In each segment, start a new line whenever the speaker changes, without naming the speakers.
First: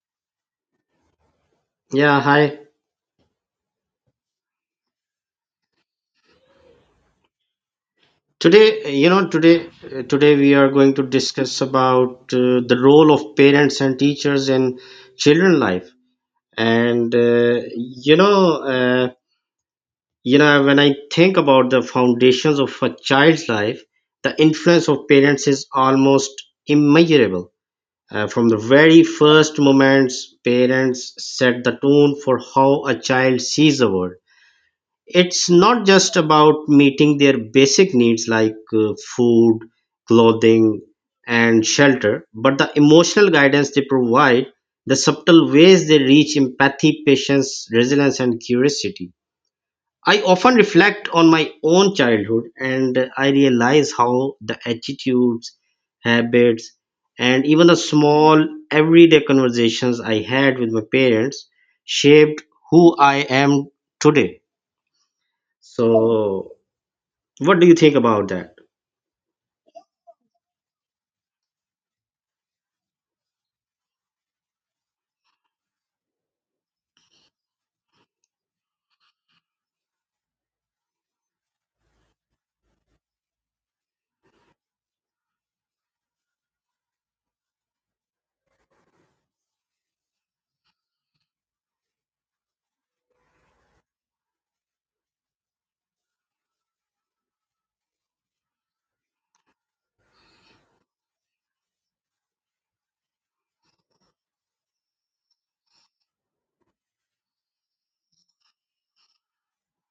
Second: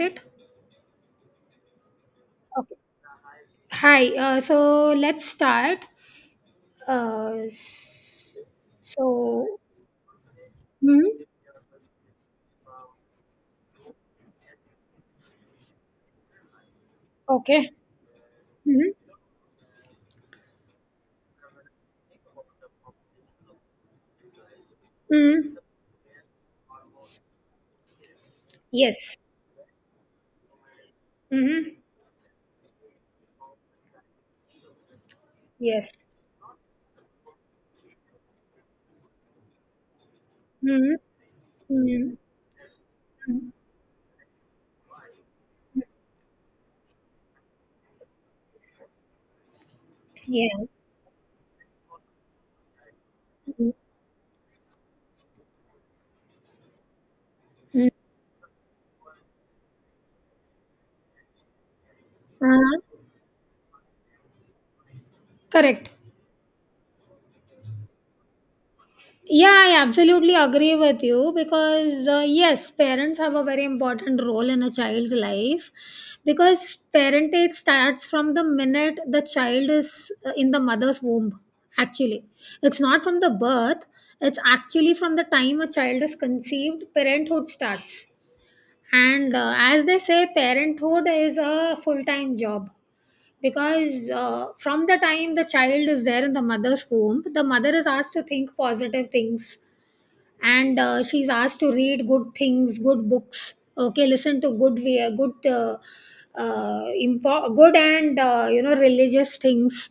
It?
Yeah, hi.
Okay. Hi. So let's start. Uh, s-
Today, you know,
so.
today, today we are going to
Hmm.
discuss about the role of parents and teachers in children life. And
Okay. Mm-hmm.
you know, When I think about the foundations of a child's life, the influence of parents
Hmm.
is almost immeasurable. From the very
Yes.
first moments, parents set the
Hmm.
tone for how a child sees the world. It's not
Yes.
just about meeting their basic needs like food, clothing,
Hmm.
and
Hmm.
shelter, but the emotional guidance they provide, the subtle ways they reach empathy, patience, resilience, and curiosity. I often
Yeah.
reflect on my own childhood and I
Hmm.
realize how the attitudes, habits, and even the small everyday conversations I had with my parents shaped who
Uh,
I am today.
correct.
So what do you think about that?
Yeah, I absolutely agree with you because, yes, parents have a very important role in a child's life because parentage starts from the minute the child is in the mother's womb. Actually, it's not from the birth, it's actually from the time a child is conceived, parenthood starts. And as they say, parenthood is a full time job because from the time the child is there in the mother's womb, the mother is asked to think positive things, and she's asked to read good things, good books, okay, listen to good good and religious things,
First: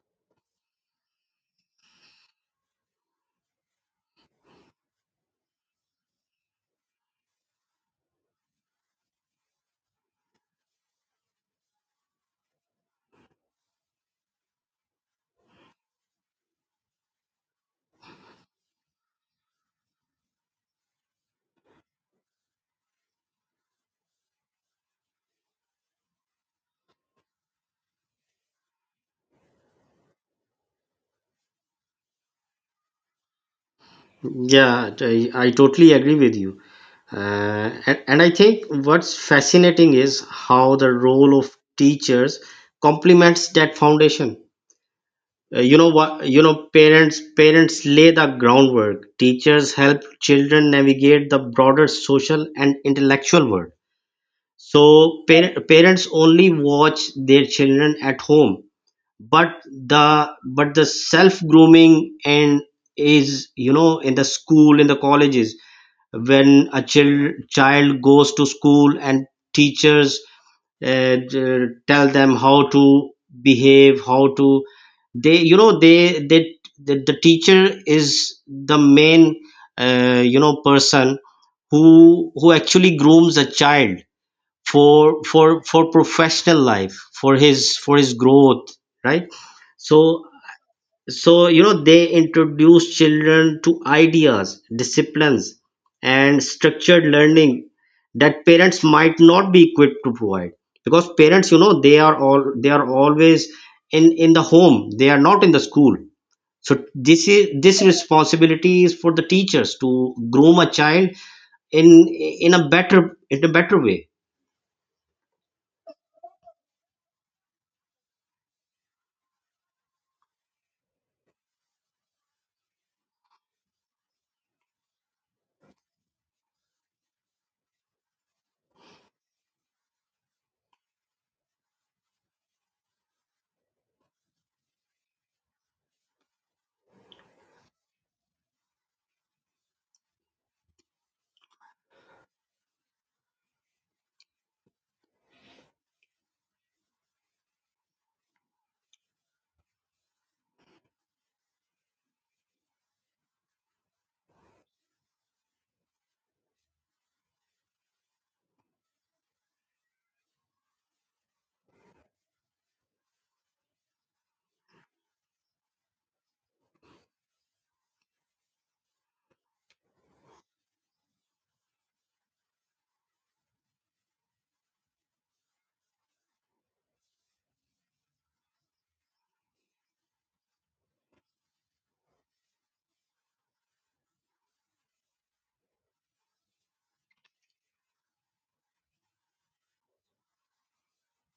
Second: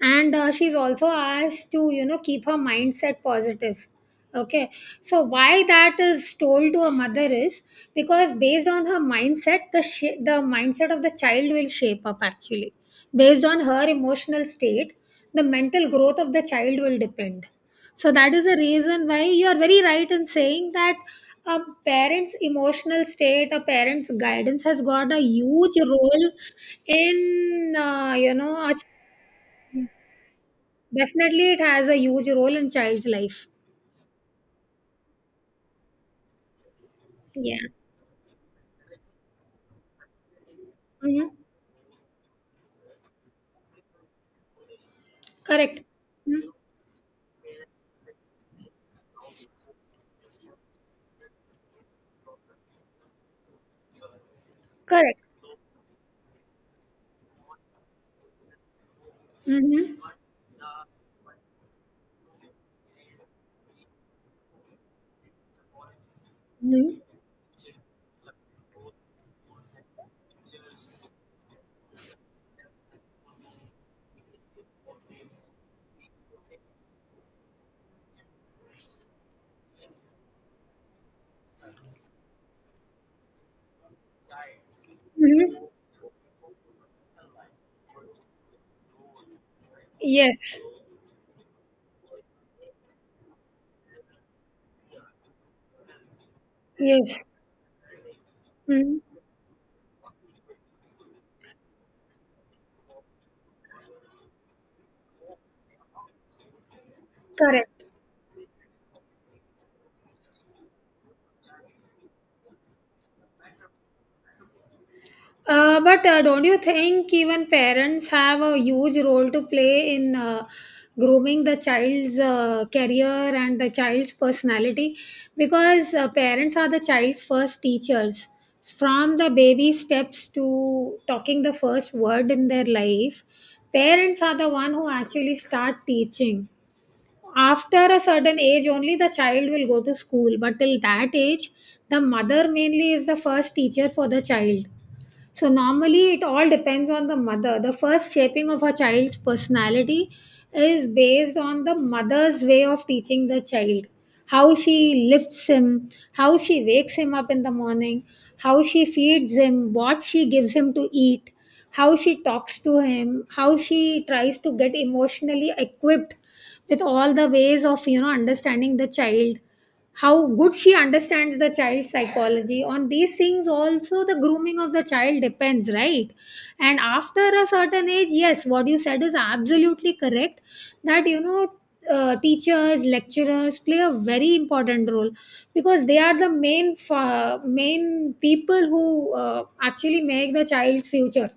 and she's also asked to keep her mindset positive, okay. So why that is told to a mother is because based on her mindset the mindset of the child will shape up actually, based on her emotional state the mental growth of the child will depend. So that is the reason why you are very right in saying that a parent's emotional state, a parent's guidance has got a huge role in. Definitely it has a huge role in child's life.
Yeah, I totally agree with you.
Yeah.
And I think what's fascinating is how the
Hmm.
role of teachers complements that foundation.
Correct. Mhm.
Parents lay the groundwork. Teachers help children navigate the broader social and intellectual world.
Correct.
So parents only watch their children at home, but
Hmm.
the but the self grooming and is you know in the school, in the colleges, when a
Hmm.
child goes to school and teachers tell them how to behave, how to, they you know they the teacher is the main you know person who actually grooms a child
Hmm.
for professional life, for his growth, right? so
Yes.
so you know they introduce children to ideas, disciplines, and structured
Yes.
learning that parents
Hmm.
might not be equipped to provide, because parents you know they are all they are always in the home, they are not in the school. So this is this
Correct.
responsibility is for the teachers to groom a child in in a better, in a better way.
But don't you think even parents have a huge role to play in grooming the child's career and the child's personality? Because parents are the child's first teachers. From the baby steps to talking the first word in their life, parents are the one who actually start teaching. After a certain age, only the child will go to school, but till that age, the mother mainly is the first teacher for the child, so normally it all depends on the mother. The first shaping of a child's personality is based on the mother's way of teaching the child. How she lifts him, how she wakes him up in the morning, how she feeds him, what she gives him to eat, how she talks to him, how she tries to get emotionally equipped with all the ways of understanding the child, how good she understands the child's psychology. On these things also the grooming of the child depends, right? And after a certain age, yes, what you said is absolutely correct, that teachers, lecturers play a very important role because they are the main people who actually make the child's future.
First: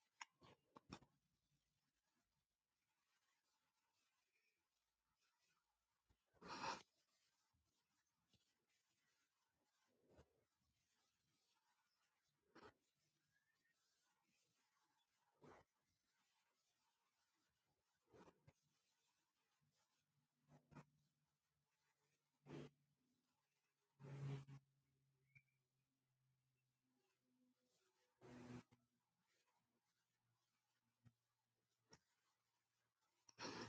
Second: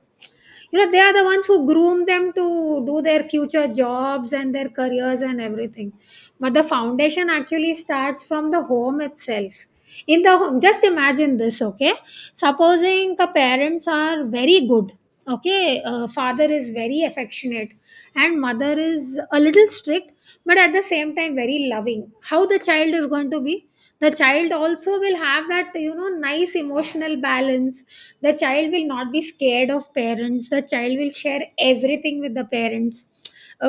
They are the ones who groom them to do their future jobs and their careers and everything, but the foundation actually starts from the home itself. In the home, just imagine this, okay. Supposing the parents are very good, okay, father is very affectionate and mother is a little strict, but at the same time very loving. How the child is going to be? The child also will have that nice emotional balance. The child will not be scared of parents. The child will share everything with the parents,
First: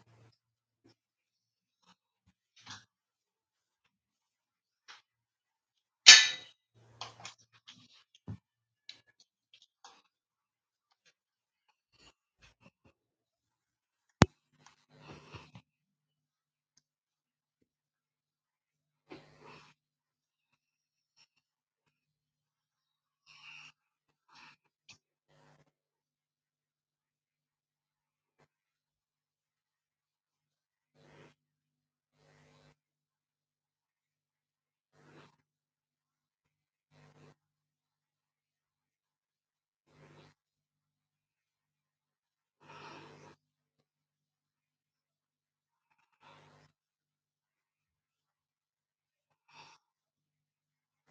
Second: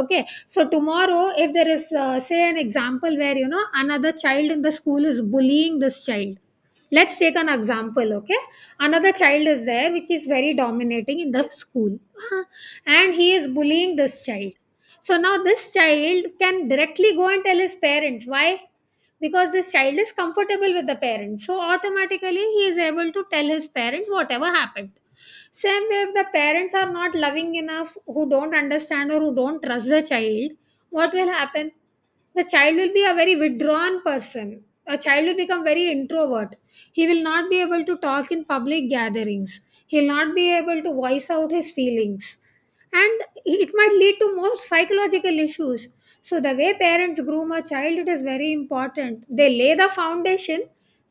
okay. So tomorrow if there is, say, an example where another child in the school is bullying this child, let's take an example, okay. Another child is there which is very dominating in the school and he is bullying this child. So now this child can directly go and tell his parents. Why? Because this child is comfortable with the parents. So automatically he is able to tell his parents whatever happened. Same way, if the parents are not loving enough, who don't understand or who don't trust the child, what will happen? The child will be a very withdrawn person. A child will become very introvert. He will not be able to talk in public gatherings. He'll not be able to voice out his feelings, and it might lead to more psychological issues. So the way parents groom a child, it is very important. They lay the foundation,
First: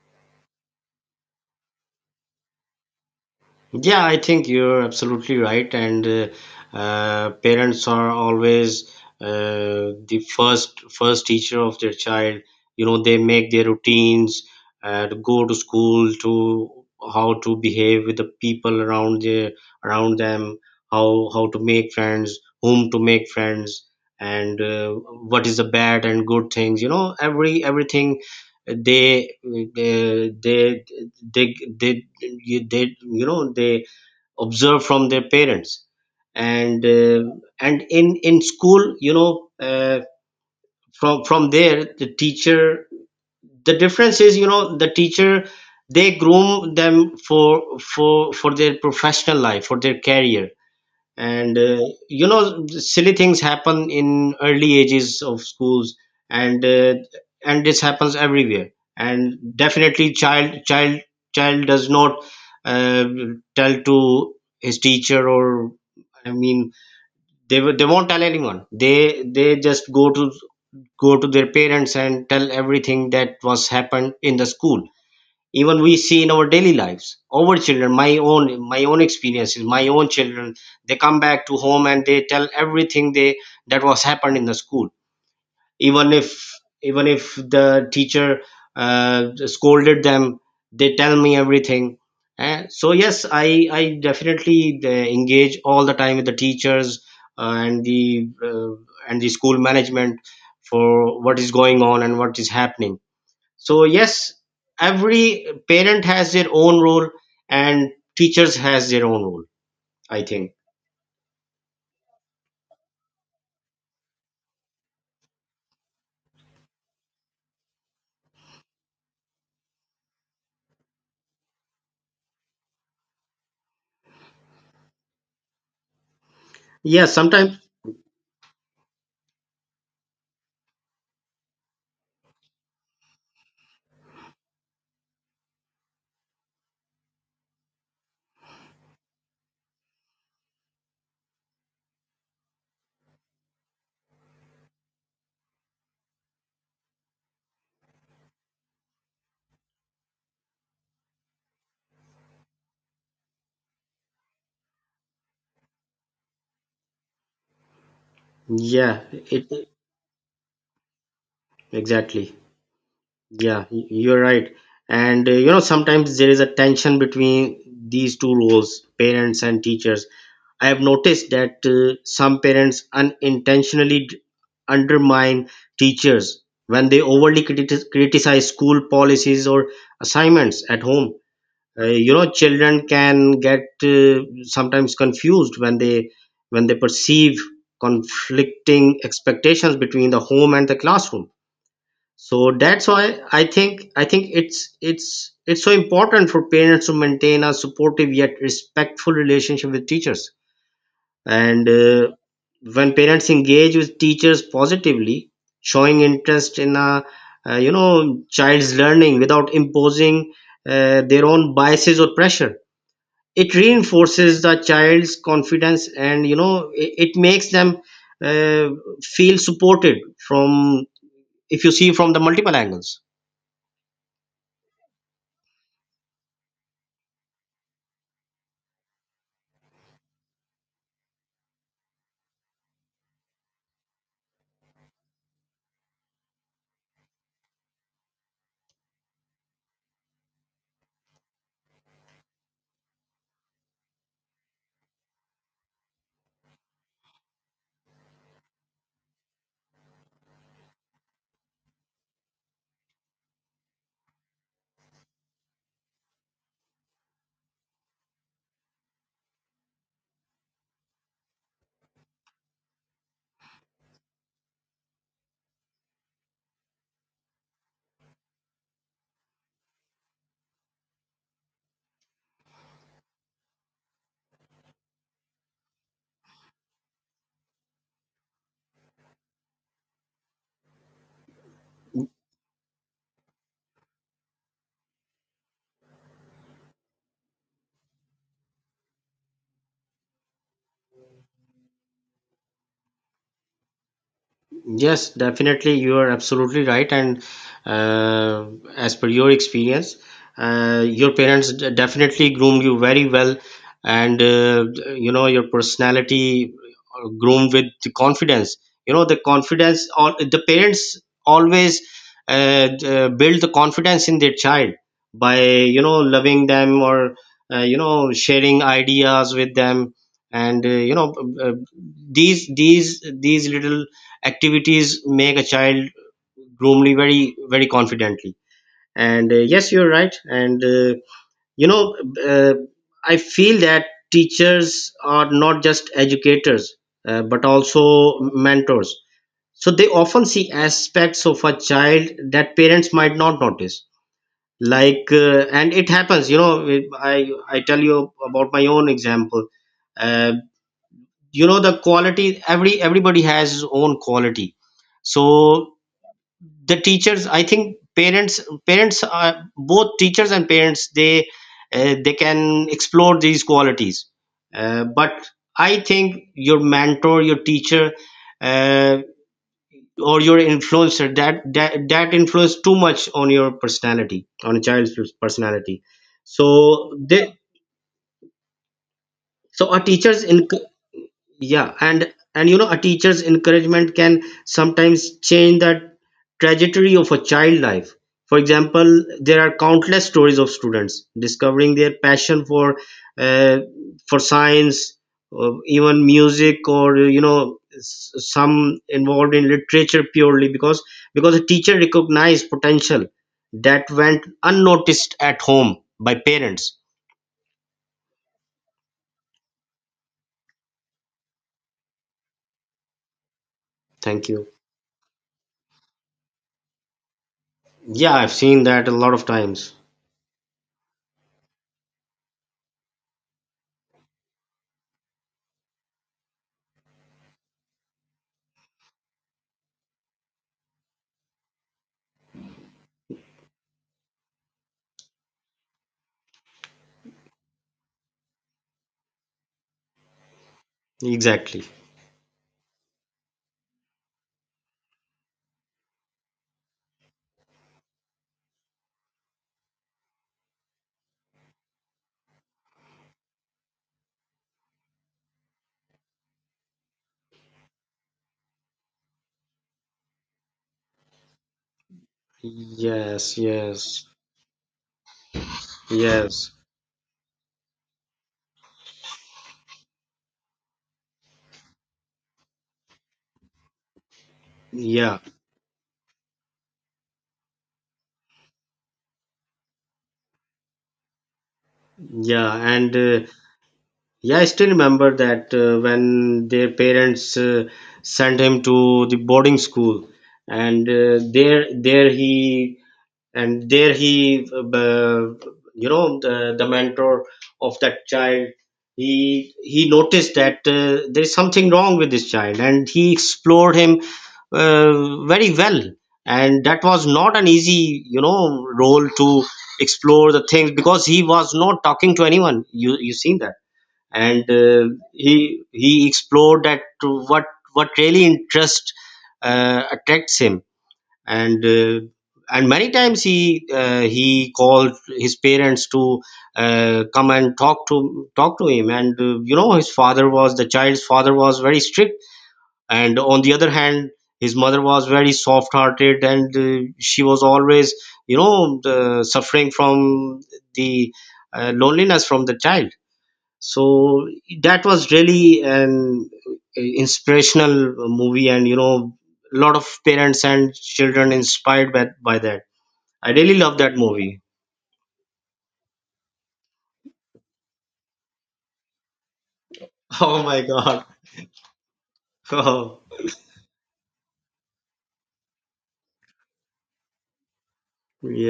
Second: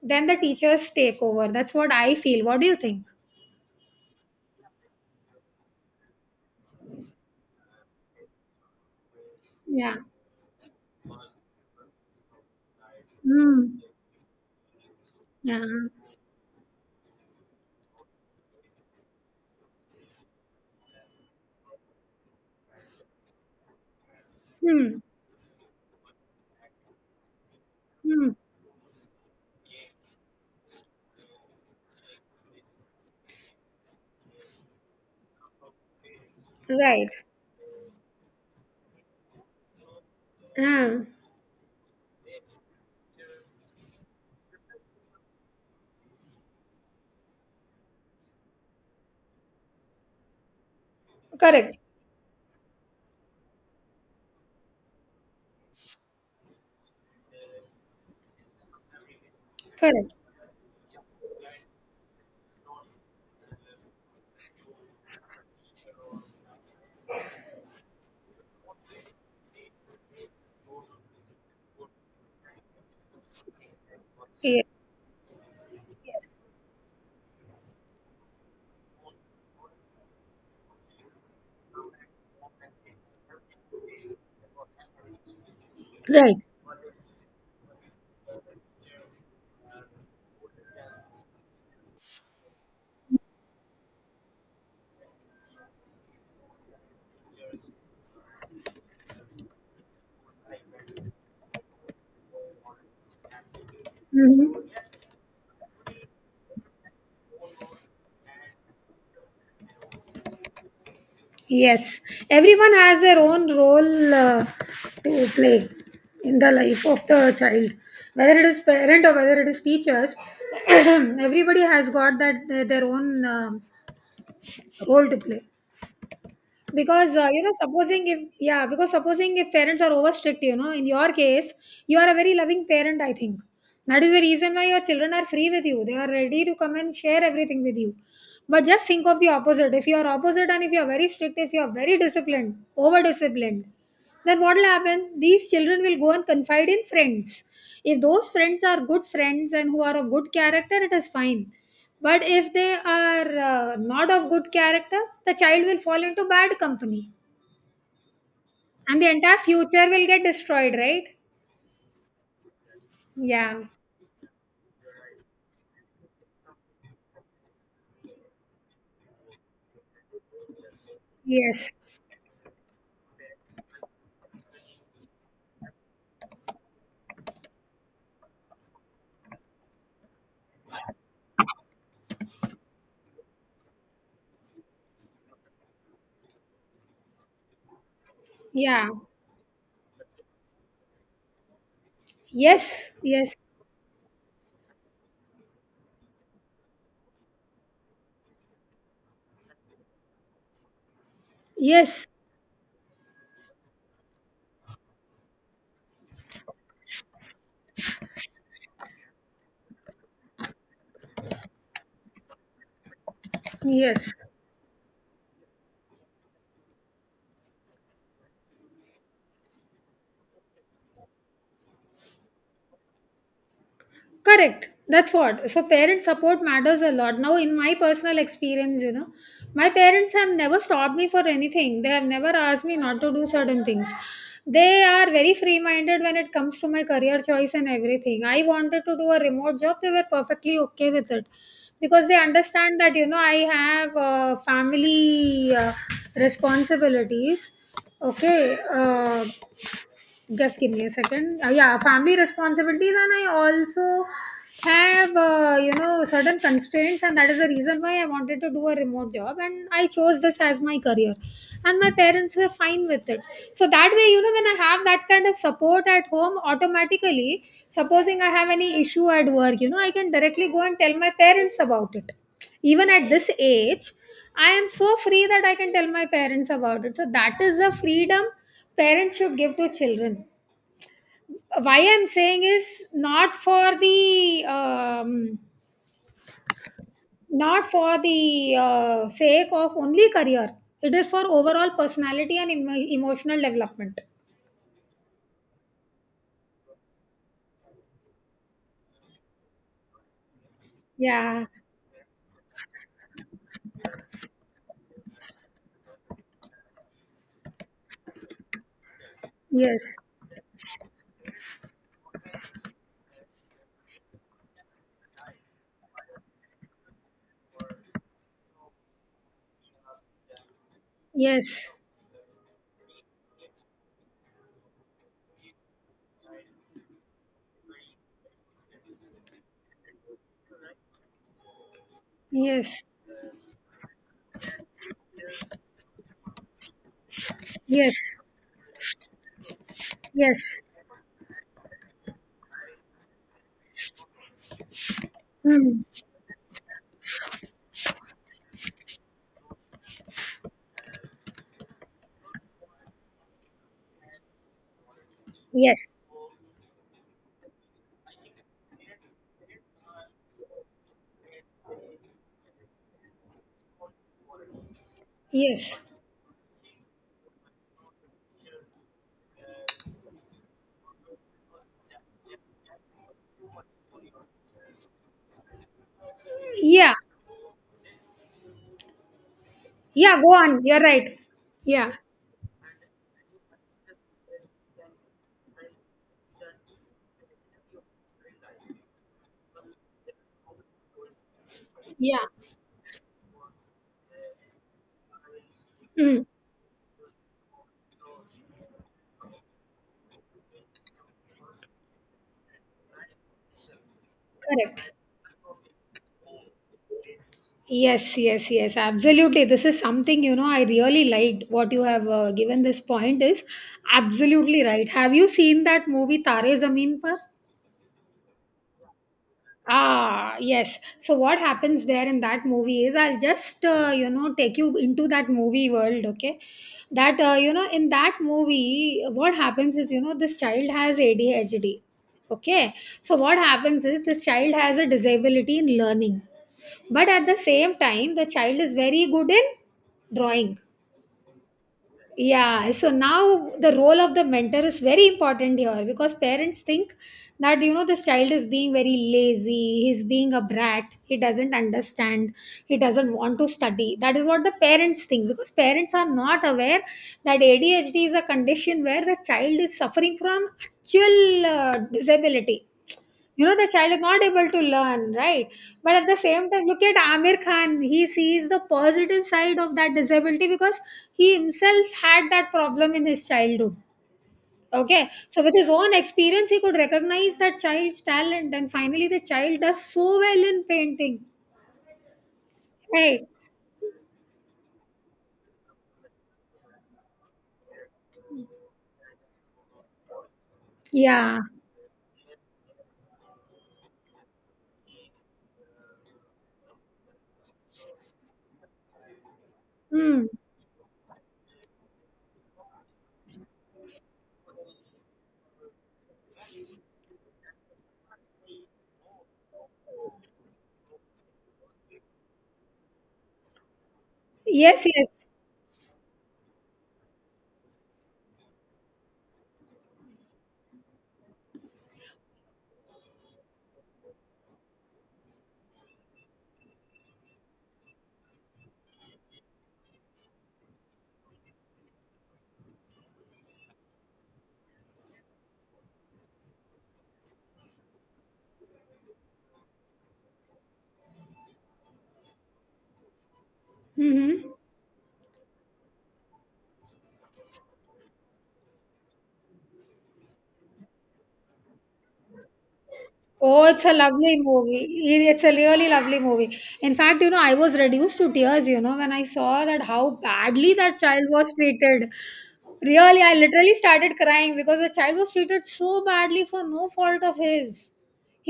then the teachers take over. That's what I feel. What do you think?
Yeah, I think you're absolutely right. And parents are always
Yeah.
the first teacher of their child. You know, they make their
Mm.
routines, to go to
Yeah.
school, to how to behave with the people around them, how to make friends, whom to make friends, and
Hmm.
what is the bad and good things. You know, everything
Hmm.
they they they they they they you know they observe from their parents. and
Right.
uh, and in school you know,
Ah.
from there the teacher, the difference is you know the teacher, they groom them for their professional life, for their career. And
Correct.
You know, silly things happen in early ages of schools, and uh, and this happens everywhere, and definitely
Correct.
child does not uh, tell to his teacher, or I mean they they won't tell anyone, they just go to their parents and tell everything that was happened in the
Yes,
school. Even we see
yes.
in our daily lives, our children, my own experiences, my own children, they come back to home and they tell everything they that was happened in the school, even
Right.
if even if the teacher scolded them, they tell me everything. So yes, I definitely engage all the time with the teachers uh, and the uh, and the school management for what is going on and what is happening. So yes,
Mm-hmm.
every parent has their own role, and teachers has their own role, I think.
Yes, everyone has their own role to play in the life of the child, whether it is parent or whether it is teachers. Everybody has got that their own role to play,
Yeah,
because
sometimes.
supposing if yeah because supposing if parents are over strict, in your case you are a very loving parent, I think. That is the reason why your children are free with you, they are ready to come and share everything with you. But just think of the opposite. If you are opposite and if you are very strict, if you are very disciplined, over disciplined, then what will happen? These children will go and confide in friends. If those friends are good friends and who are of good character, it is fine. But if they are not of good character, the child will fall into bad company, and
Yeah,
the entire
it.
future will get destroyed, right?
Exactly.
Yeah.
Yeah, you're right. And You know, sometimes there is a tension between these two roles, parents and teachers. I have noticed that
Yes.
some parents unintentionally undermine teachers when they overly criticize school policies or assignments at home. You know, children can get sometimes confused when they, when they perceive conflicting
Yeah.
expectations between the home and the classroom. So that's
Yes.
why
Yes.
I think it's so important for parents to maintain a supportive yet respectful relationship with teachers, and
Yes.
uh, when parents engage with teachers positively, showing interest in a you know child's learning without imposing their own biases or pressure, it
Yes.
reinforces the child's confidence and you know, it makes them uh, feel supported from, if you see from the multiple angles.
Correct. That's what. So parent support matters a lot. Now, in my personal experience, my parents have never stopped me for anything. They have never asked me not to do certain things. They are very free minded when it comes to my career choice and everything. I wanted to do a remote job, they were perfectly okay with it because they understand that, I have family responsibilities. Okay. Just give me a second, yeah, family responsibilities, and I also have certain constraints, and that is the reason why I wanted to do a remote job and I chose this as my career, and my parents were fine with it. So that way, when I have that kind of support at home, automatically, supposing I have any issue at work, I can directly go and tell my parents about it. Even at this age, I am so free that I can tell my parents about it. So that is the freedom parents should give to children. Why I'm saying is not for the um, not for the sake of only career, it is for overall personality and emotional development.
Yes, definitely. You are absolutely right. And uh, as per your experience, your
Yeah.
parents definitely groomed you very well. And, you know, your personality groomed with the confidence. You know, the
Yes.
confidence, all, the parents always build the confidence in their child by, you know, loving them, or you know, sharing ideas with them. And, uh,
Yes.
these little activities make a child normally very very confidently. And Yes, you're right. And uh, you know uh,
Yes.
I feel that teachers are not just educators but
Yes.
also mentors, so they often see
Yes.
aspects of a child that parents might not notice, like and
Hmm.
it happens you know, I tell you about my own example. uh, you know, the quality, everybody has his own quality. So
Yes.
the teachers, I think parents are both teachers and parents, they can explore these qualities, but
Yes.
I think your mentor, your teacher, uh, or your influencer, that influence too much on your personality, on a child's personality.
Yeah.
So they so our
Yeah,
teachers,
go on, you're right.
yeah.
Yeah.
And you know, a teacher's encouragement can sometimes change the trajectory of a child life. For example, there are countless stories of students discovering their
Yeah.
passion uh, for science or even
Hmm.
music, or you know, some involved in literature purely because a teacher recognized potential that went
Correct.
unnoticed at home by parents.
Yes, yes, yes, absolutely. This is something, I really liked what you have given. This point is
Thank you.
absolutely right. Have you seen that movie Tare Zameen Par?
Yeah, I've seen that a lot of times.
Ah, yes. So what happens there in that movie is, I'll just take you into that movie world, okay? That in that movie, what happens is, this child has ADHD. Okay? So what happens is, this child has a disability in learning. But at the same time the child is very good in drawing,
Exactly.
yeah. So now the role of the mentor is very important here, because parents think that, this child is being very lazy, he's being a brat, he doesn't understand, he doesn't want to study. That is what the parents think, because parents are not aware that ADHD is a condition where the child is suffering from actual disability,
Yes,
the child is
yes,
not able to learn, right? But at the same
yes,
time, look at Amir Khan. He sees the positive side of that disability because he himself had that problem in his childhood. Okay,
yeah,
so with his own experience, he could recognize that child's talent, and finally, the child does so well in painting.
yeah. and
Right?
Yeah, I still remember that when their parents sent him to the boarding school, and uh,
Yeah.
there, there he, and there he, you know the mentor of that child, he
Hmm.
noticed that there is something wrong with this child and he explored him very well. And that was not an easy you know role to explore the things, because he was not talking to anyone, you seen that. And
Yes, yes.
He explored that to what really interest attracts him. And uh, and many times he called his parents to come and talk to him. And You know, his father was, the child's father was very strict, and on the other hand his mother was very soft hearted, and she was always you know the, suffering from the loneliness from the child. So
Mm-hmm.
that was really an inspirational movie, and you know a lot of parents and children inspired by that. I really
Oh,
love
it's a
that
lovely
movie.
movie. It's a really lovely movie. In fact, I was reduced to tears, when I saw that how
Oh my
badly that
god.
child was treated.
Oh,
Really, I literally started crying because the child was treated so badly for no fault of his.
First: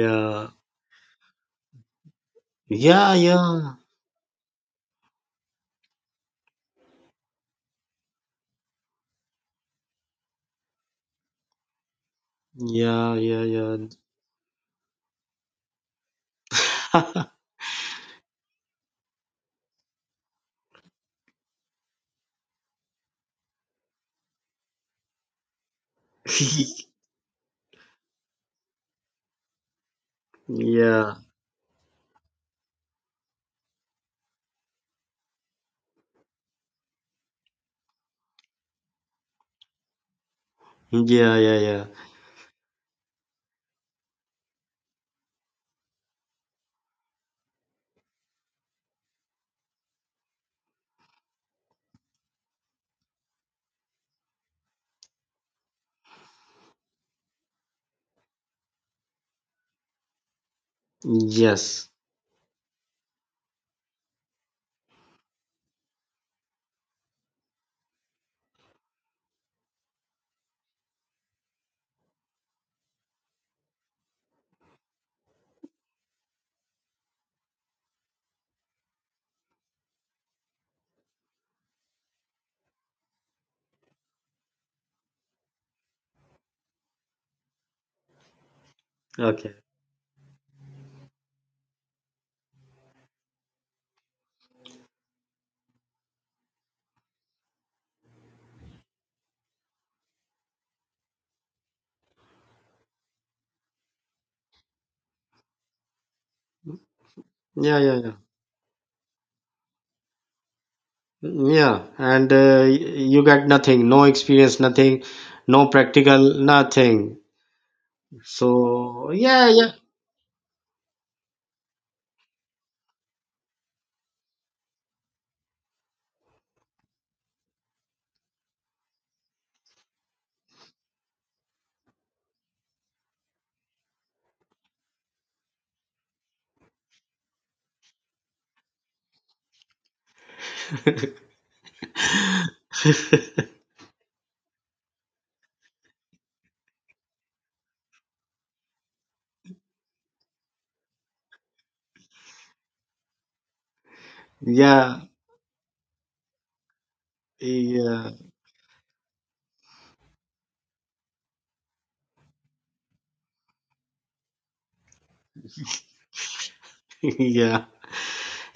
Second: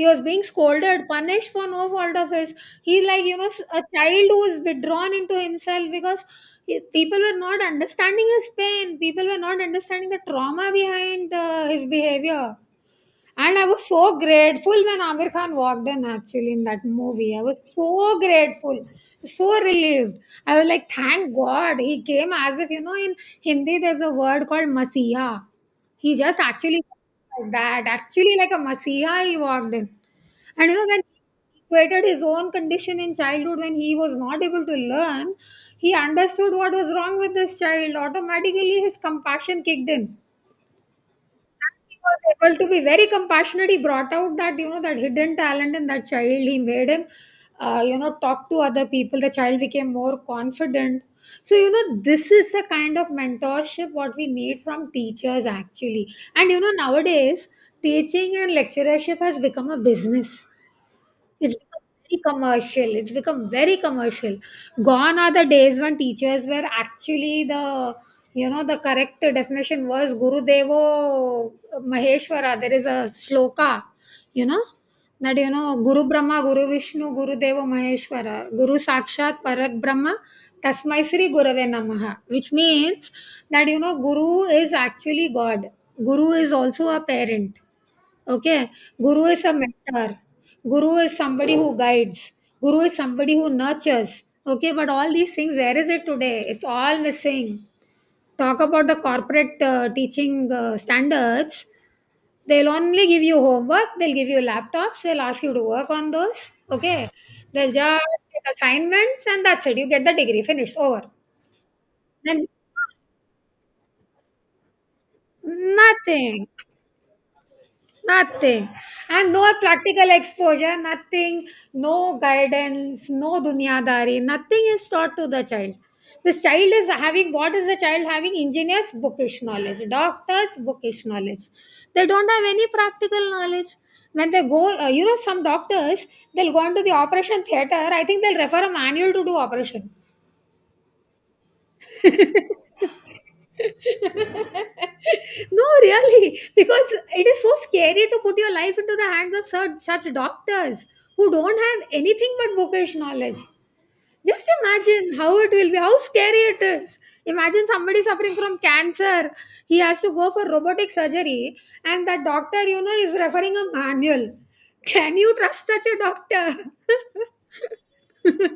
He was being scolded, punished for no fault of his. He,
yeah,
like,
yeah,
a child who is withdrawn into himself because people were not understanding his pain. People were not understanding the trauma behind his behavior.
yeah, yeah,
And I
yeah.
was so grateful when Amir Khan walked in actually in that movie. I was so grateful, so relieved. I was like, thank God. He came as if, in Hindi there's a word called Masiya. He just actually like that, actually like a Masiya, he walked in. And when
Yeah,
he equated his own condition in childhood, when he was not able to learn, he understood what was wrong with this child. Automatically, his compassion kicked in,
yeah, yeah, yeah.
he was able to be very compassionate. He brought out that you know that hidden talent in that child. He made him, talk to other people. The child became more confident. This is the kind of mentorship what we need from teachers actually. Nowadays teaching and lecturership has become a business. It's
Yes.
become very commercial. It's become very commercial. Gone are the days when teachers were actually the, the correct definition was Guru Devo Maheshwara. There is a sloka, you know. Guru Brahma, Guru Vishnu, Guru Devo Maheshwara, Guru Sakshat, Parak Brahma, Tasmai Sri Gurave Namaha, which means Guru is actually God. Guru is also a parent. Okay, guru is a
Okay.
mentor. Guru is somebody who guides. Guru is somebody who nurtures. Okay, but all these things, where is it today? It's all missing. Talk about the corporate teaching standards. They'll only give you homework, they'll give you laptops, they'll ask you to work on those. Okay, they'll
Yeah, yeah,
just
yeah,
take assignments and that's it. You get the degree finished, over.
yeah. and
Then
uh, you get nothing, no experience, nothing, no practical,
nothing.
nothing.
Nothing.
So
And no
yeah, yeah,
practical exposure, nothing, no guidance, no dunyadari, nothing is taught to the child. This child is having, what is the child having? Engineers, bookish knowledge. Doctors, bookish knowledge. They don't have any practical knowledge. When they go, some doctors, they'll go into the operation theater. I think they'll refer a manual to do operation. No, really, because it is so scary to put your life into the hands of such, doctors who don't have anything but bookish knowledge. Just
yeah,
imagine how it will be, how scary it is. Imagine somebody
yeah,
suffering from cancer, he has to go for robotic surgery, and that doctor, is referring a manual. Can you trust such a doctor?
yeah,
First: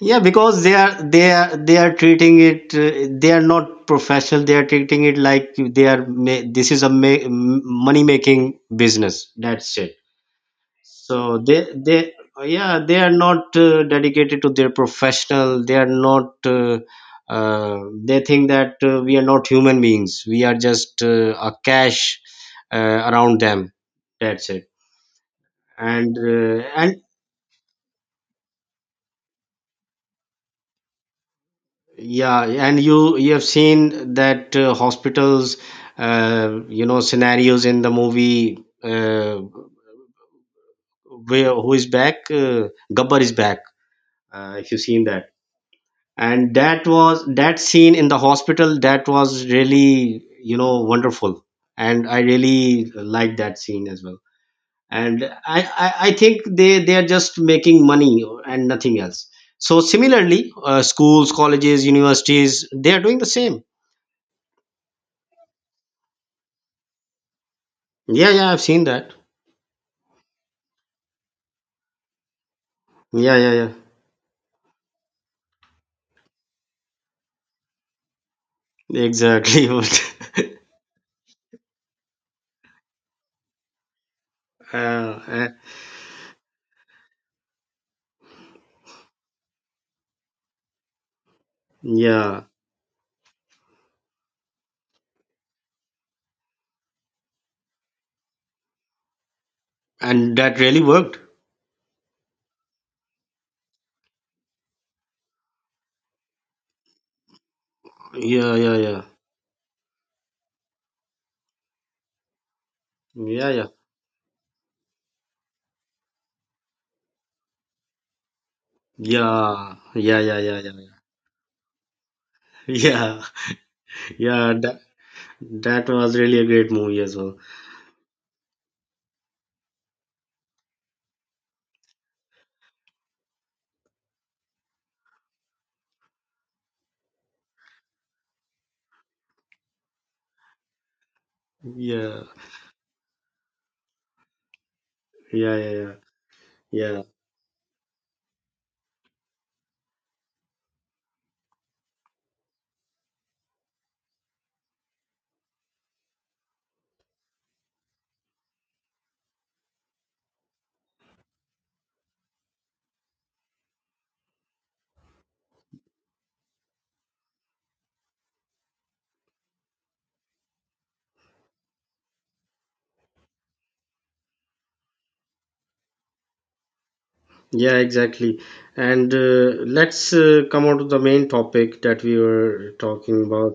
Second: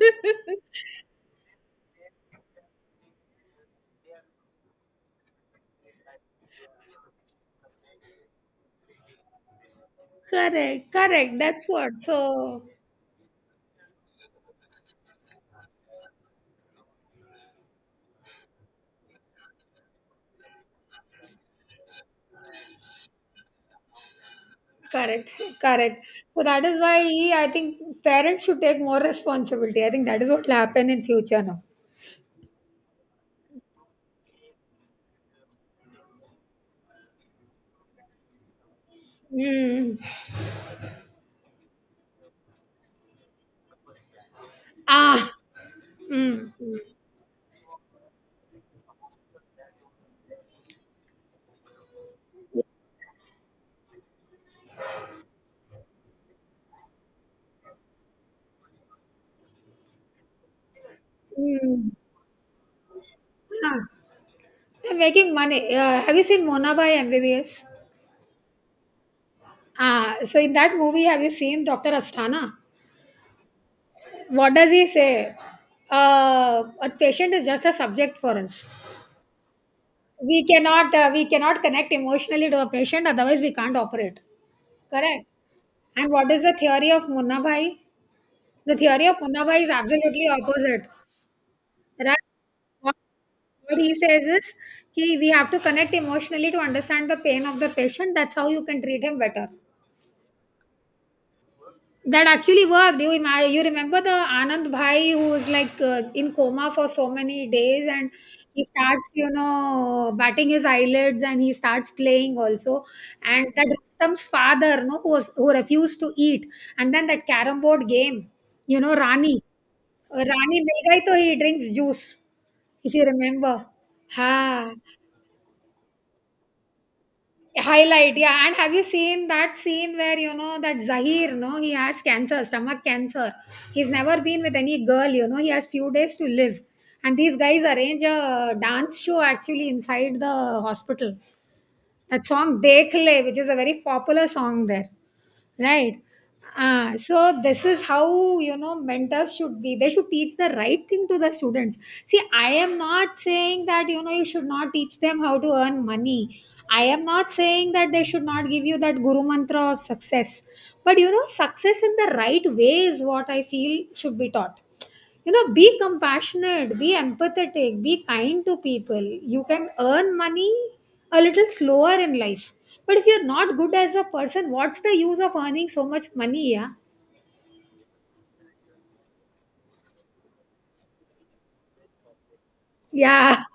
yeah. Because they are treating it. They are not professional. They are treating it like they are. This is a money making business. That's it.
Correct,
So
correct, that's what.
they,
So,
yeah, they are not dedicated to their professional. They are not. Uh, they think that we are not human beings. We are just a cash around them. That's it.
correct, correct.
and
So that
uh,
is
and
why I think parents should take more responsibility. I think that is what will happen in future now.
yeah, and you have seen that hospitals you know scenarios in the movie
Mm.
where who is back, Gabbar Is Back, if you've seen that.
Ah. Mm.
And that was that scene in the hospital, that was really you know wonderful, and I really liked that scene as well. And I think they are just making money and nothing else. So similarly, schools, colleges,
Mm.
universities, they are doing the same.
Ah. They're making money. Have you seen Mona by MBBS?
Yeah, yeah, I've seen that.
Ah, so in that movie, have you seen Dr. Asthana?
Yeah, yeah, yeah.
What does he say? A patient is just a subject for us.
Exactly. What?
We cannot connect emotionally to a patient, otherwise we can't operate.
uh,
Correct.
uh,
And what is the theory of Munnabai? The theory of Munnabai is absolutely opposite. Right?
yeah,
What what he says is ki we have to connect emotionally to understand the pain of the patient. That's how you can treat him better.
and that really worked.
That actually worked. You remember the anand bhai who was like in coma for so many days, and
Yeah,
he
yeah, yeah,
starts batting his eyelids, and he starts playing also.
yeah,
And
yeah,
that Rustam's father, no, who refused to eat, and then that carom board game, you know, rani,
yeah, yeah,
uh,
yeah, yeah,
rani
yeah,
mil gayi, to he drinks juice, if you
yeah.
remember. Ha.
Yeah, that, that was really a great movie as well.
Highlight, yeah. And have you seen that scene where that Zahir, no, he has cancer, stomach cancer. He's never been with any girl. He has few days to live, and these guys arrange a dance show actually inside the hospital.
Yeah,
That song "Dekhle," which is a very popular song there,
yeah, yeah, yeah,
right?
yeah.
So this is how, mentors should be, they should teach the right thing to the students. See, I am not saying that, you should not teach them how to earn money. I am not saying that they should not give you that guru mantra of success. But, success in the right way is what I feel should be taught. Be compassionate, be empathetic, be kind to people. You can earn money a little slower in life, but if you're not good as a person, what's the use of earning so much money? Yeah,
Yeah, exactly. And Let's come on to the main topic that we were talking
yeah,
about.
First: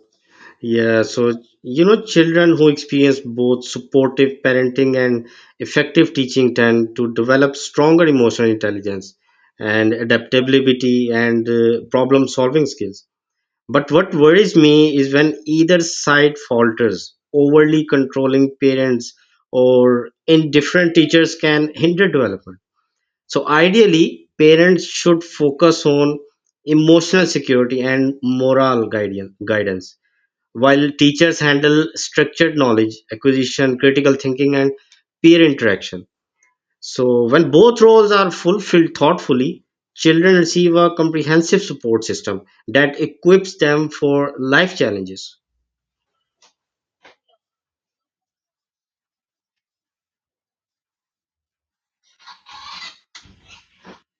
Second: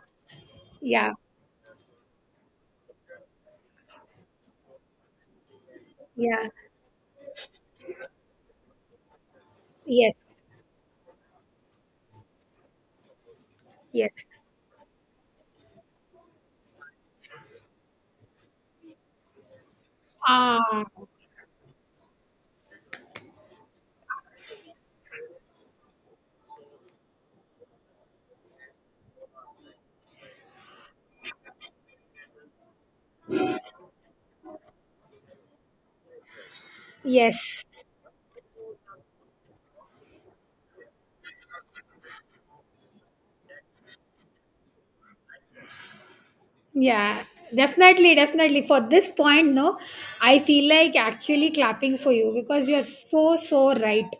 Yeah,
yeah,
so you know, children who experience both supportive parenting and effective
yeah.
teaching tend to develop stronger emotional intelligence and
Yes,
adaptability and problem solving skills. But what
yes.
worries me is when either side falters, overly controlling parents or
Ah,
indifferent teachers can hinder development. So ideally, parents should focus on emotional security and moral guidance, guidance, while teachers handle structured knowledge acquisition, critical thinking, and peer interaction. So when
yes.
both roles are fulfilled thoughtfully, children receive a comprehensive support system that equips them for life challenges.
Yeah, definitely, definitely. For this point, no, I feel like actually clapping for you because you're so, so right.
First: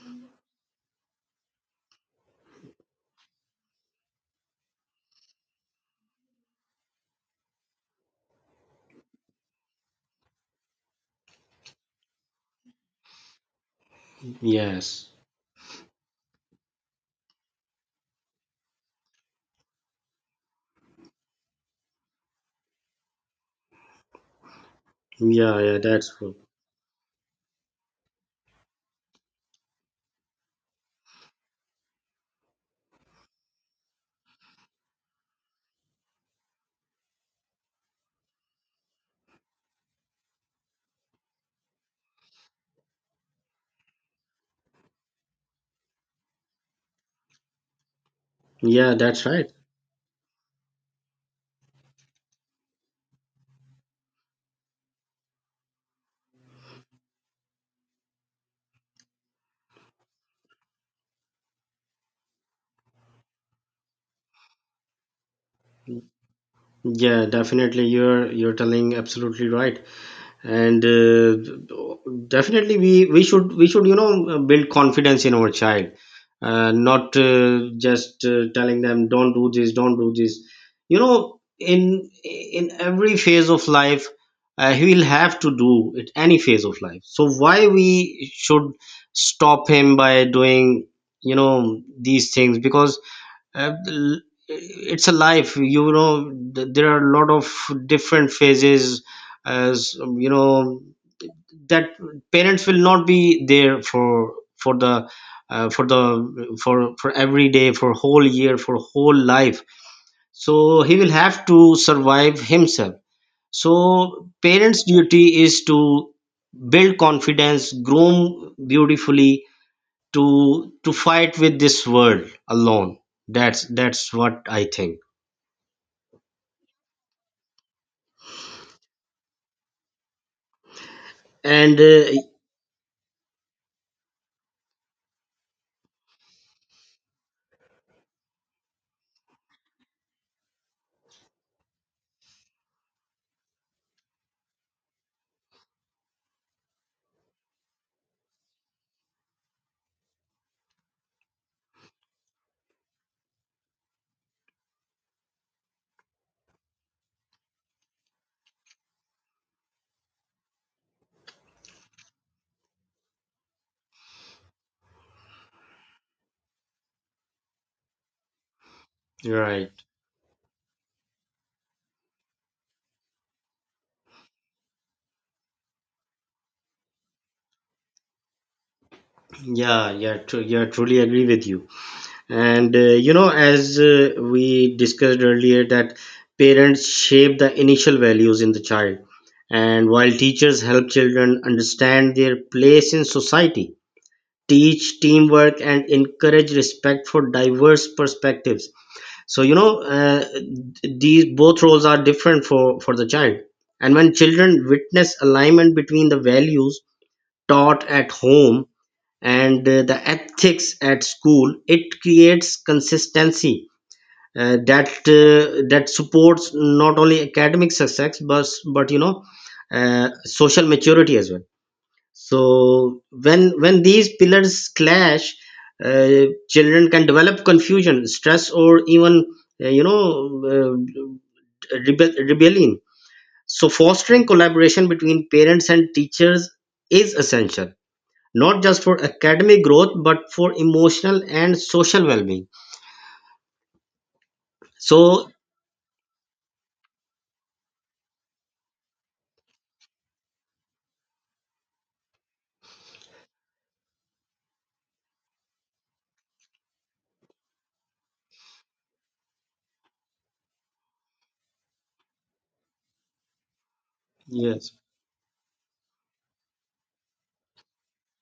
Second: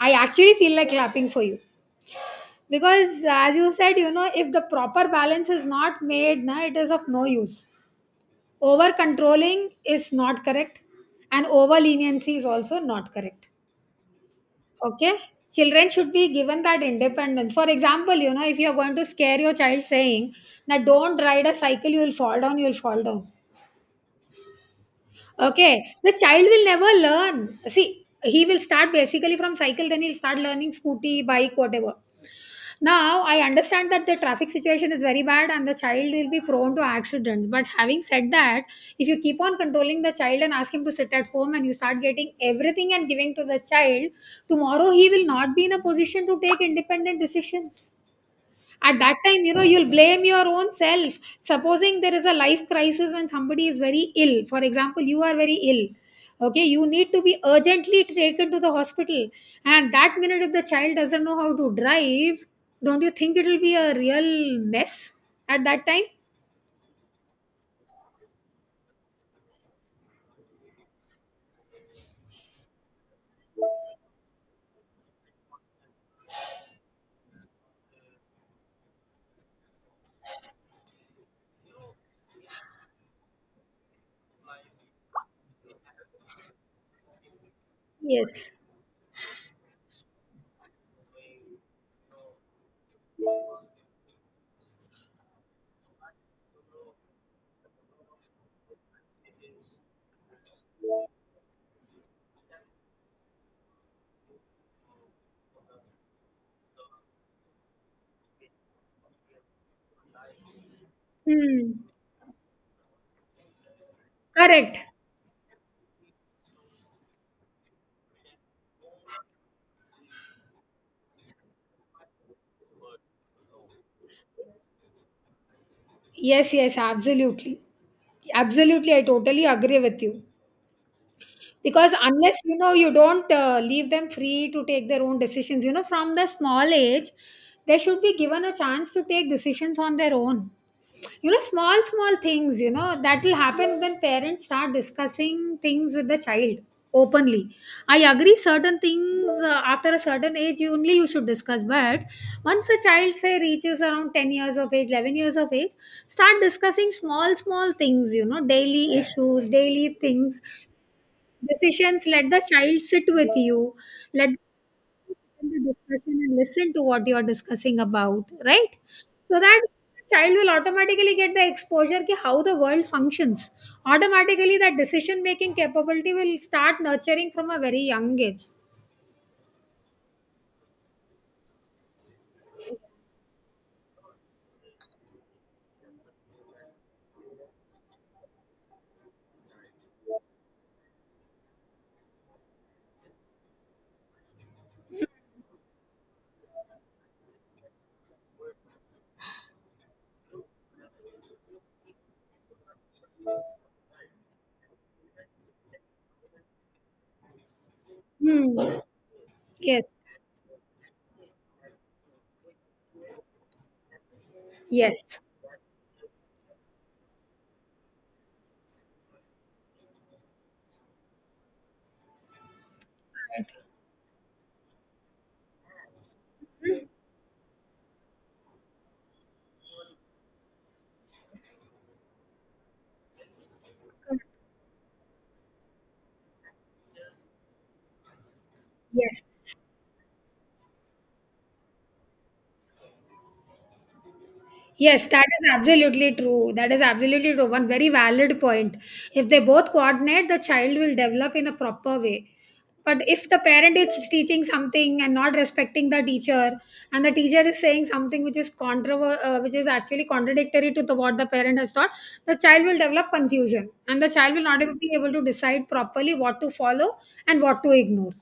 I actually feel like clapping for you, because as you said, if the proper balance is not made, na, it is of no use. Over controlling is not correct, and over leniency is also not correct.
Yes.
Okay, children should be given that independence. For example, if you are going to scare your child saying, now don't ride a cycle, you will fall down, you will fall down,
Yeah,
okay,
yeah,
the
that's true.
child will never learn. See, he will start basically from cycle, then he'll start learning scooty, bike, whatever. Now, I understand that the traffic situation is very bad and the child will be prone to accidents. But having said that, if you keep on controlling the child and ask him to sit at home and you start getting everything and giving to the child, tomorrow he will not be in a position to take independent decisions.
Yeah,
At that
that's
time,
right.
you'll blame your own self. Supposing there is a life crisis when somebody is very ill, for example you are very ill, okay, you need to be urgently taken to the hospital, and that minute if the child doesn't know how to drive, don't you think it will be a real mess at that time?
Yeah, definitely. You're telling absolutely right. and definitely we should build confidence in our child, not just telling them don't do this, don't do this. You know, in every phase of life, he will have to do it any phase of life, so why we
Yes.
should stop him by doing, you know, these things? Because uh, it's a life, you know. There are a lot of different phases, as you know, that parents will not be there for the, uh, for the for every day, for whole year, for whole life. So he will have to
Hmm.
survive himself. So
Correct.
parents duty is to build confidence, groom beautifully, to fight with this world alone. That's what I think.
Yes, yes, absolutely, absolutely, I totally agree with you.
And
Because unless, you don't leave them free to take their own decisions, from the small age, they should be given a chance to take decisions on their own. Small small things, that will happen when parents start discussing things with the child openly. I agree, certain things after a certain age you only you should discuss. But once a child, say, reaches around 10 years of age, 11 years of age, start discussing small small things, daily issues, daily things, decisions. Let the child sit with you, let them do the discussion and listen to what you're discussing about, right? So that
right.
the child will automatically get the exposure to how the world functions. Automatically that decision making capability will start nurturing from a very young age.
Yeah, yeah, true. Yeah, truly agree with you. And you know, as we discussed earlier, that parents shape the initial values in the child, and while teachers help children understand their place in society, teach teamwork, and encourage respect for diverse perspectives. So you know, these both roles are different for the child. And when children witness alignment between the values taught at
Hmm.
home and
Yes,
the ethics at school, it creates consistency that
yes,
that supports not only academic success but you know, social maturity as well. So when these pillars clash, children can develop confusion, stress, or even, uh, you know uh, rebellion. So fostering collaboration between parents and teachers is essential, not just for
yes.
academic growth but for emotional and social well-being.
Yes, that
So
is absolutely true. That is absolutely true. One very valid point. If they both coordinate, the child will develop in a proper way. But if the parent is teaching something and not respecting the teacher, and the teacher is saying something which is which is actually contradictory to the, what the parent has taught, the child will develop confusion, and the child will not
yes.
even be able to decide properly what to follow and what to ignore.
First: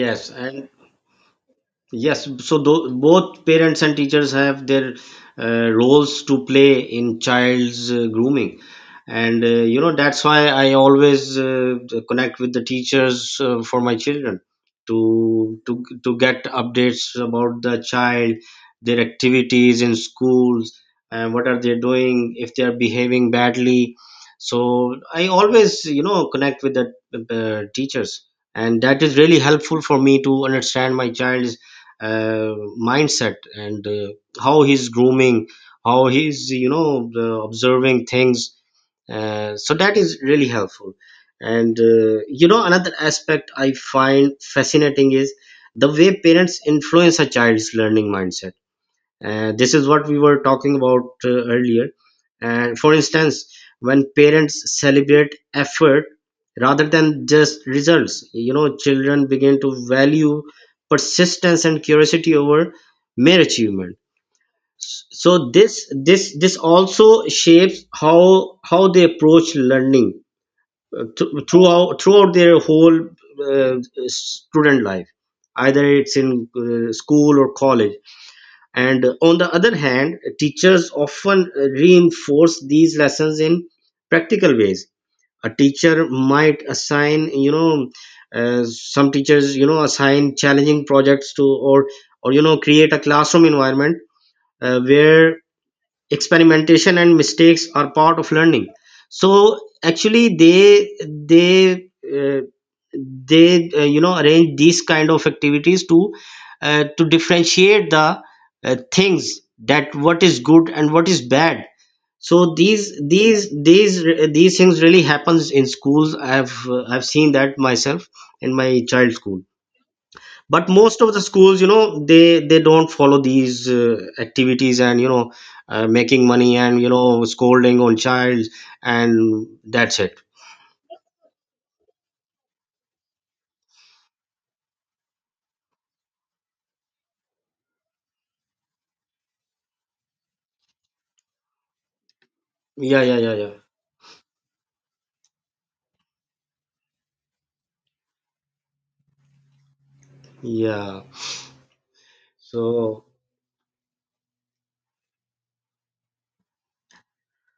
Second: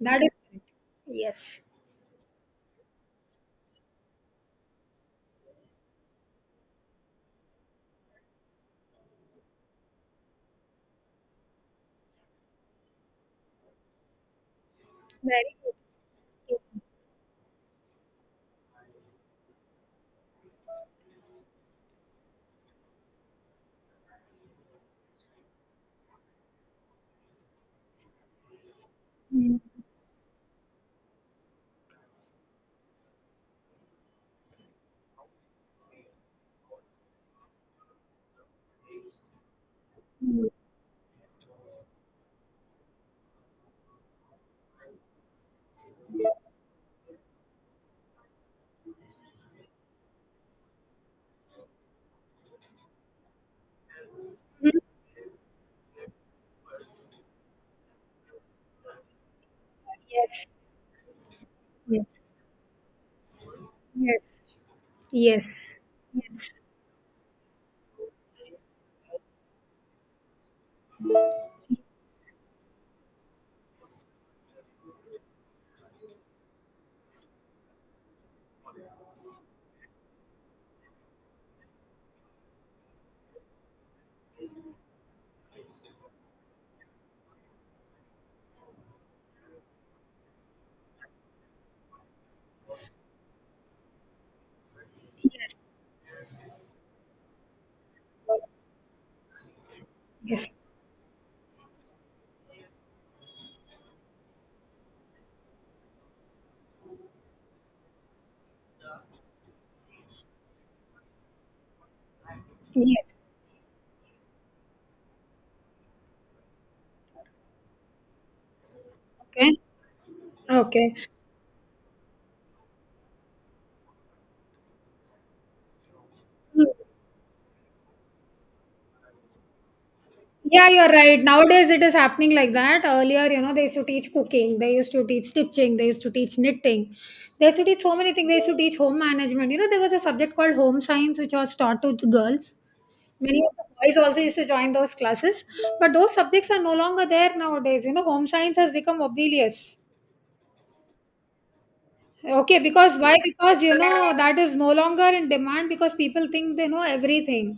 That is correct.
and
Yes.
yes, so both parents and teachers have their roles to play in child's grooming. And you know, that's why I always connect with the teachers for my children,
Very good.
to get updates about the child, their activities in schools, and what are they doing, if they are behaving badly. So I always, you know, connect with the teachers. And that is really helpful for me to understand my child uh, mindset, and how he's grooming, how he's, you know, the observing things. So that is really helpful. And you know, another aspect I find fascinating is the way parents influence a child's learning mindset. This is what we were talking about earlier. And for instance, when parents
Mhm.
celebrate effort rather than just results, you know, children begin to value
Yes.
persistence and
Yes.
curiosity over mere achievement.
Yes.
So this
Yes.
this
Yes.
this also shapes how they approach learning throughout their whole uh, student life, either it's in school or college. And on the other hand, teachers often reinforce these lessons in practical ways. A teacher might assign, you know, some teachers, you know, assign challenging projects to, or you know, create a classroom environment where experimentation and mistakes are part of learning. So actually
Yes.
they, uh, they, you know, arrange these kind of activities to differentiate the things, that what is good and what is bad. So
Yes.
these these these things really happens in schools. I've I've seen that myself in my child school.
Okay.
But
Okay.
most of the schools, you know, they don't follow these activities, and you know, making money
Mm.
and you know, scolding on child, and that's it.
Yeah, you're right. Nowadays it is happening like that. Earlier, they used to teach cooking, they used to teach stitching, they used to teach knitting, they used to teach so many things. They used to teach home management. There was a subject called home science which was taught to the girls.
Yeah, yeah, yeah,
Many of
yeah,
the boys also used to join those classes, but those subjects are no longer there nowadays. Home science has become obvious.
yeah.
Okay, because
So
why? Because, that is no longer in demand because people think they know everything.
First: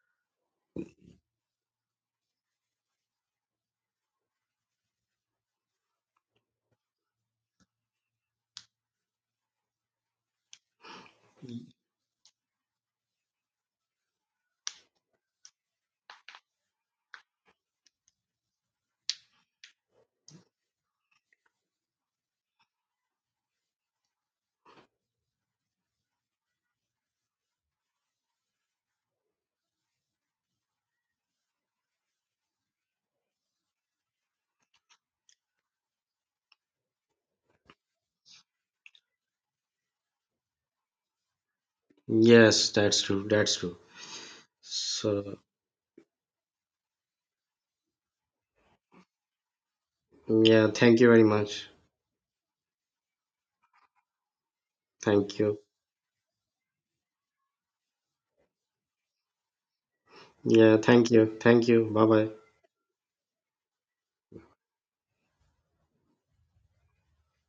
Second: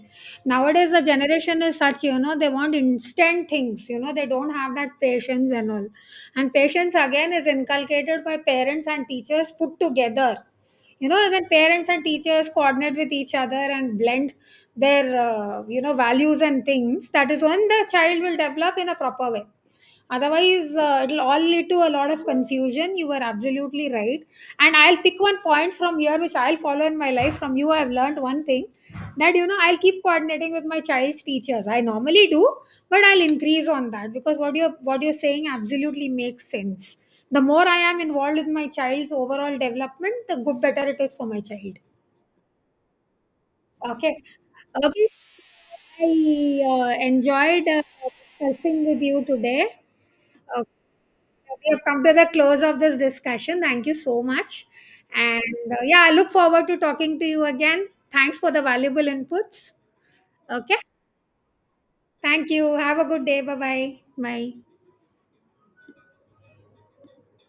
Nowadays, the generation is such, they want instant things, they don't have that patience and all. And patience again is inculcated by parents and teachers put together. When parents and teachers coordinate with each other and blend their, values and things, that is when the child will develop in a proper way. Otherwise, it'll all lead to a lot of confusion. You were absolutely right, and I'll pick one point from here which I'll follow in my life. From you I've learned one thing, that, I'll keep coordinating with my child's teachers. I normally do, but I'll increase on that, because what you're saying absolutely makes sense. The more I am involved with my child's overall development, the good better it is for my child.
yes, that's true, that's true.
Okay. Okay.
So
I enjoyed discussing with you today.
yeah, thank you very much.
We have come to the close of this discussion. Thank you so much.
Thank
And
you.
yeah, I look forward to talking to you again. Thanks for the valuable inputs. Okay.
Yeah, thank you, thank you, bye bye.
Thank you. Have a good day. Bye-bye. Bye.